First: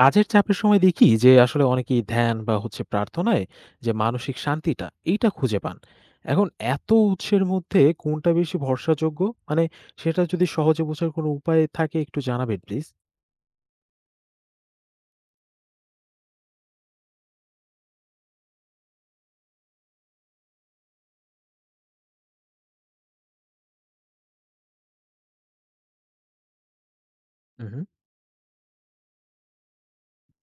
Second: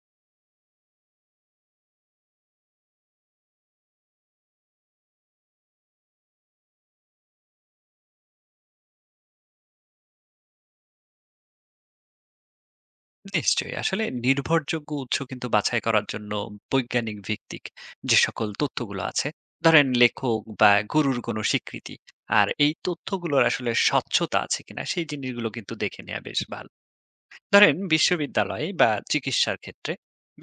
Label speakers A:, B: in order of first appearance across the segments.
A: কাজের চাপের সময় দেখি যে আসলে অনেকেই ধ্যান বা হচ্ছে প্রার্থনায় যে মানসিক শান্তিটা এইটা খুঁজে পান। এখন এত উৎসের মধ্যে কোনটা বেশি ভরসাযোগ্য? মানে সেটা যদি সহজে বোঝার কোনো উপায় থাকে একটু জানাবেন প্লিজ।
B: নিশ্চয়ই। আসলে নির্ভরযোগ্য উৎস কিন্তু বাছাই করার জন্য বৈজ্ঞানিক ভিত্তিক যে সকল তথ্যগুলো আছে, ধরেন লেখক বা গুরুর কোনো স্বীকৃতি। আর এই তথ্যগুলোর আসলে স্বচ্ছতা আছে কিনা সেই জিনিসগুলো কিন্তু দেখে নেওয়া বেশ ভালো। ধরেন
A: হুম।
B: বিশ্ববিদ্যালয় বা চিকিৎসার ক্ষেত্রে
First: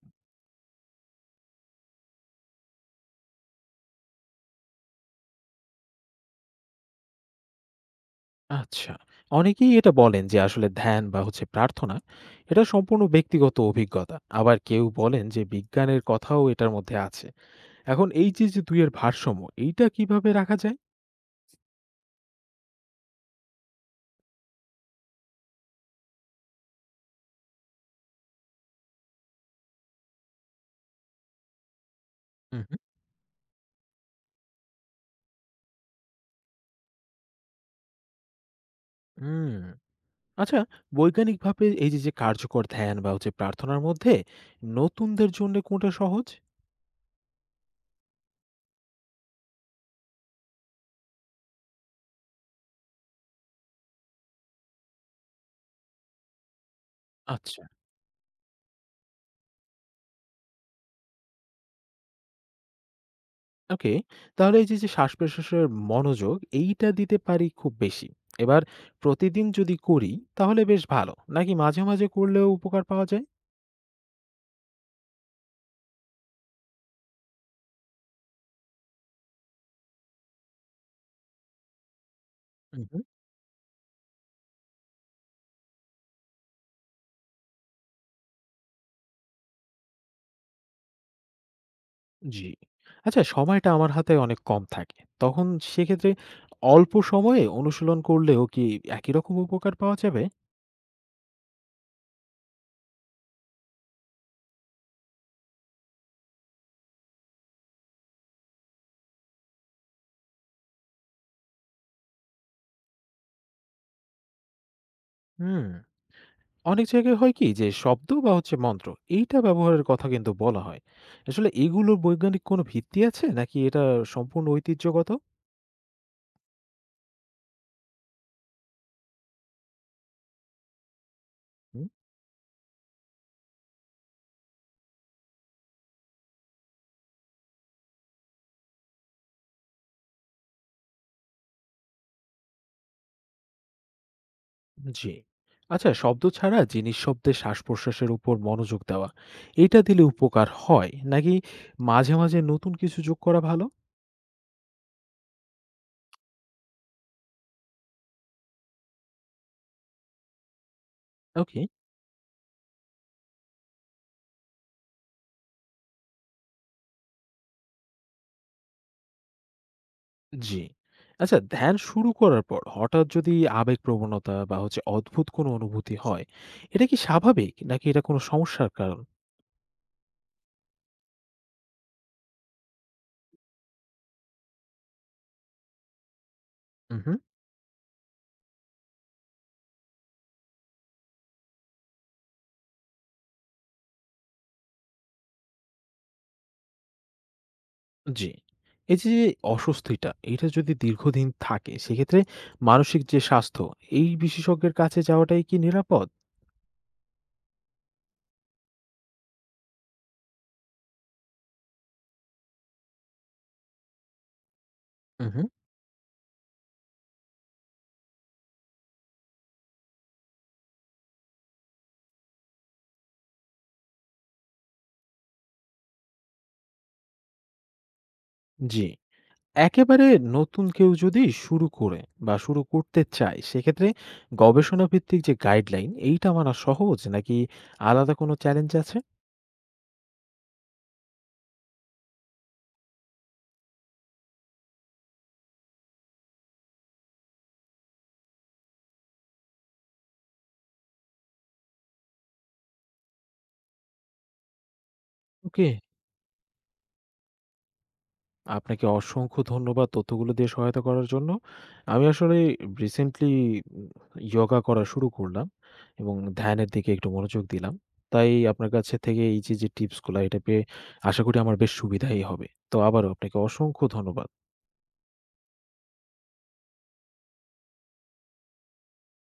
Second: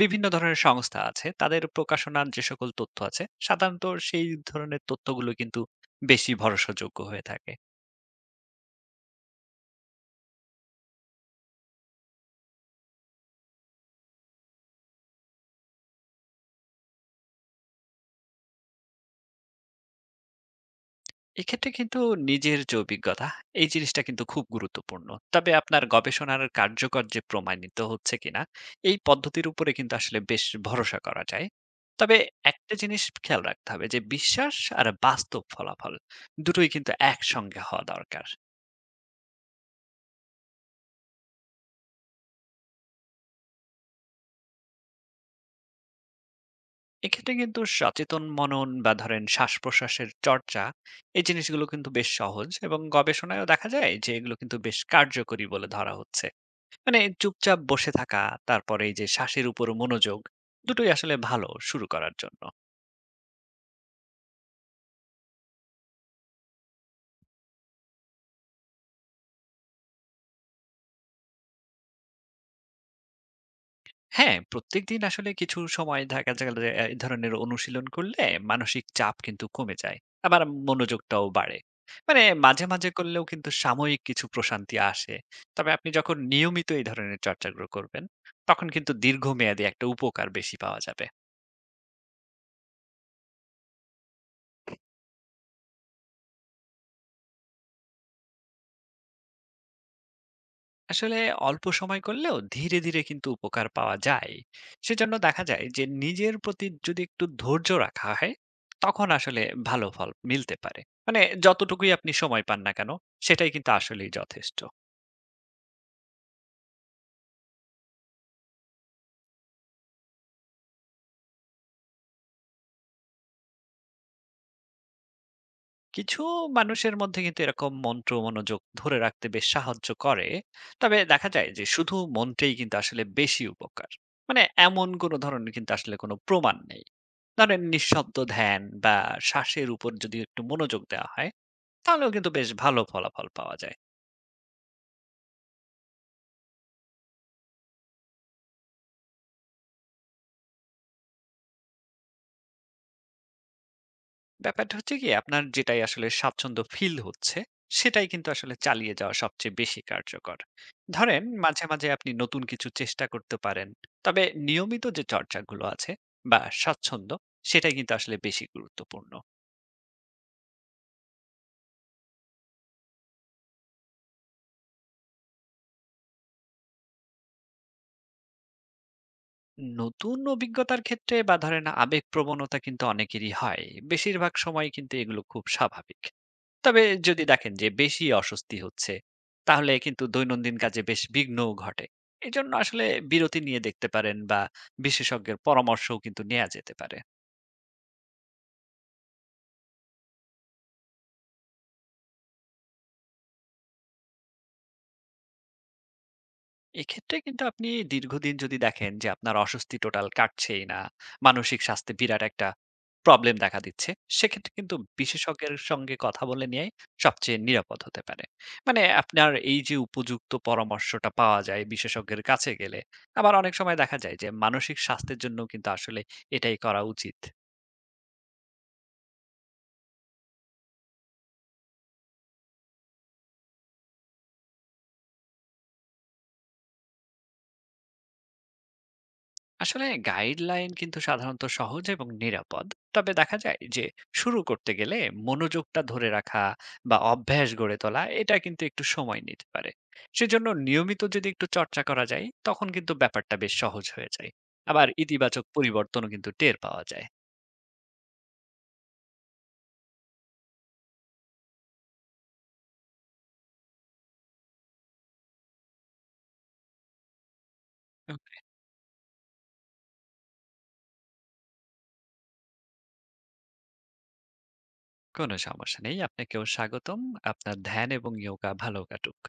B: বিভিন্ন ধরনের সংস্থা আছে, তাদের প্রকাশনার যে সকল তথ্য আছে সাধারণত সেই ধরনের তথ্যগুলো কিন্তু বেশি ভরসাযোগ্য হয়ে থাকে।
A: আচ্ছা, অনেকেই এটা বলেন যে আসলে ধ্যান বা হচ্ছে প্রার্থনা এটা সম্পূর্ণ ব্যক্তিগত অভিজ্ঞতা, আবার কেউ বলেন যে বিজ্ঞানের কথাও এটার মধ্যে আছে। এখন এই যে যে দুইয়ের ভারসাম্য এইটা কিভাবে রাখা যায়?
B: এক্ষেত্রে কিন্তু নিজের যে অভিজ্ঞতা এই জিনিসটা কিন্তু খুব গুরুত্বপূর্ণ। তবে আপনার গবেষণার কার্যকর যে প্রমাণিত হচ্ছে কিনা এই পদ্ধতির উপরে কিন্তু আসলে বেশ ভরসা করা যায়। তবে
A: হুম।
B: একটা জিনিস খেয়াল রাখতে হবে যে বিশ্বাস আর বাস্তব ফলাফল দুটোই কিন্তু একসঙ্গে হওয়া দরকার।
A: হুম। আচ্ছা, বৈজ্ঞানিকভাবে এই যে কার্যকর ধ্যান বা হচ্ছে প্রার্থনার মধ্যে নতুনদের জন্যে কোনটা সহজ?
B: এক্ষেত্রে কিন্তু সচেতন মনন বা ধরেন শ্বাস প্রশ্বাসের চর্চা এই জিনিসগুলো কিন্তু বেশ সহজ এবং গবেষণায়ও দেখা যায় যে এগুলো কিন্তু বেশ কার্যকরী বলে ধরা হচ্ছে। মানে চুপচাপ
A: আচ্ছা।
B: বসে থাকা, তারপরে এই যে শ্বাসের উপর মনোযোগ, দুটোই আসলে ভালো শুরু করার জন্য।
A: ওকে। তাহলে এই যে শ্বাসপ্রশ্বাসের মনোযোগ এইটা দিতে পারি খুব বেশি। এবার প্রতিদিন যদি করি তাহলে বেশ ভালো। নাকি মাঝে, মাঝে করলেও উপকার পাওয়া যায়?
B: হ্যাঁ, প্রত্যেকদিন আসলে কিছু সময় দেখা যায় যে এই ধরনের অনুশীলন করলে মানসিক চাপ কিন্তু কমে যায়, আবার মনোযোগটাও বাড়ে। মানে মাঝে
A: হুম,
B: মাঝে
A: হুম।
B: করলেও কিন্তু সাময়িক কিছু প্রশান্তি আসে। তবে আপনি যখন নিয়মিত এই ধরনের চর্চাগুলো করবেন তখন কিন্তু দীর্ঘমেয়াদী একটা উপকার বেশি পাওয়া যাবে।
A: জি। আচ্ছা, সময়টা আমার হাতে অনেক কম থাকে। তখন সেক্ষেত্রে অল্প সময়ে অনুশীলন করলেও কি একই রকম উপকার পাওয়া যাবে?
B: আসলে অল্প সময় করলেও ধীরে ধীরে কিন্তু উপকার পাওয়া যায়। সেজন্য দেখা যায় যে নিজের প্রতি যদি একটু ধৈর্য রাখা হয় তখন আসলে ভালো ফল মিলতে পারে। মানে যতটুকুই আপনি সময় পান না কেন, সেটাই কিন্তু আসলেই যথেষ্ট।
A: হুম। অনেক জায়গায় হয় কি যে শব্দ বা হচ্ছে মন্ত্র এইটা ব্যবহারের কথা কিন্তু বলা হয়। আসলে এগুলোর বৈজ্ঞানিক কোনো ভিত্তি আছে নাকি এটা সম্পূর্ণ ঐতিহ্যগত?
B: কিছু মানুষের মধ্যে কিন্তু এরকম মন্ত্র মনোযোগ ধরে রাখতে বেশ সাহায্য করে। তবে দেখা যায় যে
A: হুম,
B: শুধু মন্ত্রেই কিন্তু আসলে বেশি উপকার, মানে এমন কোনো ধরনের কিন্তু আসলে কোনো প্রমাণ নেই। ধরেন নিঃশব্দ ধ্যান বা শ্বাসের উপর যদি একটু মনোযোগ দেওয়া হয় তাহলেও কিন্তু বেশ ভালো ফলাফল পাওয়া যায়।
A: জি। আচ্ছা, শব্দ ছাড়া জিনিস শব্দে শ্বাস প্রশ্বাসের উপর মনোযোগ দেওয়া, এটা দিলে উপকার হয় নাকি মাঝে মাঝে নতুন কিছু যোগ করা ভালো?
B: ব্যাপারটা হচ্ছে কি, আপনার যেটাই আসলে স্বাচ্ছন্দ্য ফিল হচ্ছে, সেটাই কিন্তু আসলে চালিয়ে যাওয়া সবচেয়ে বেশি কার্যকর। ধরেন
A: ওকে।
B: মাঝে, মাঝে আপনি নতুন কিছু চেষ্টা করতে পারেন। তবে নিয়মিত যে চর্চাগুলো আছে বা স্বাচ্ছন্দ্য, সেটাই কিন্তু আসলে বেশি গুরুত্বপূর্ণ।
A: জি। আচ্ছা, ধ্যান শুরু করার পর হঠাৎ যদি আবেগ প্রবণতা বা হচ্ছে অদ্ভুত কোনো অনুভূতি হয়, এটা কি স্বাভাবিক নাকি এটা কোনো সমস্যার কারণ?
B: নতুন অভিজ্ঞতার ক্ষেত্রে বা ধরেন আবেগপ্রবণতা কিন্তু অনেকেরই হয়। বেশিরভাগ সময় কিন্তু এগুলো খুব স্বাভাবিক। তবে
A: হুম।
B: যদি দেখেন যে বেশি অস্বস্তি হচ্ছে তাহলে কিন্তু দৈনন্দিন কাজে বেশ বিঘ্নও ঘটে। এজন্য আসলে বিরতি নিয়ে দেখতে পারেন বা বিশেষজ্ঞের পরামর্শও কিন্তু নেওয়া যেতে পারে।
A: জি। এই যে অস্বস্তিটা, এটা যদি দীর্ঘদিন থাকে সেক্ষেত্রে মানসিক যে স্বাস্থ্য, এই বিশেষজ্ঞের কাছে যাওয়াটাই কি নিরাপদ?
B: এক্ষেত্রে কিন্তু আপনি দীর্ঘদিন যদি দেখেন যে আপনার অস্বস্তি টোটাল কাটছেই না, মানসিক স্বাস্থ্যে বিরাট একটা প্রবলেম দেখা দিচ্ছে, সেক্ষেত্রে কিন্তু
A: হুম, হুম।
B: বিশেষজ্ঞের সঙ্গে কথা বলে নেয়াই সবচেয়ে নিরাপদ হতে পারে। মানে আপনার এই যে উপযুক্ত পরামর্শটা পাওয়া যায় বিশেষজ্ঞের কাছে গেলে, আবার অনেক সময় দেখা যায় যে মানসিক স্বাস্থ্যের জন্য কিন্তু আসলে এটাই করা উচিত।
A: জি। একেবারে নতুন কেউ যদি শুরু করে বা শুরু করতে চায় সেক্ষেত্রে গবেষণা ভিত্তিক যে গাইডলাইন এইটা মানা সহজ নাকি আলাদা কোনো চ্যালেঞ্জ আছে?
B: আসলে গাইডলাইন কিন্তু সাধারণত সহজ এবং নিরাপদ। তবে দেখা যায় যে শুরু করতে গেলে মনোযোগটা ধরে রাখা বা অভ্যাস গড়ে তোলা এটা কিন্তু একটু সময় নিতে পারে। সেজন্য নিয়মিত যদি একটু চর্চা করা যায় তখন কিন্তু ব্যাপারটা বেশ সহজ হয়ে যায়, আবার ইতিবাচক
A: ওকে।
B: পরিবর্তনও কিন্তু টের পাওয়া যায়।
A: আপনাকে অসংখ্য ধন্যবাদ তথ্যগুলো দিয়ে সহায়তা করার জন্য। আমি আসলে রিসেন্টলি উম যোগা করা শুরু করলাম এবং ধ্যানের দিকে একটু মনোযোগ দিলাম।
B: উম,
A: তাই আপনার কাছে থেকে এই যে টিপসগুলা এটা পেয়ে আশা করি আমার বেশ সুবিধাই হবে। তো আবারও আপনাকে অসংখ্য ধন্যবাদ।
B: কোনো সমস্যা নেই, আপনাকেও স্বাগতম। আপনার ধ্যান এবং যোগা ভালো কাটুক।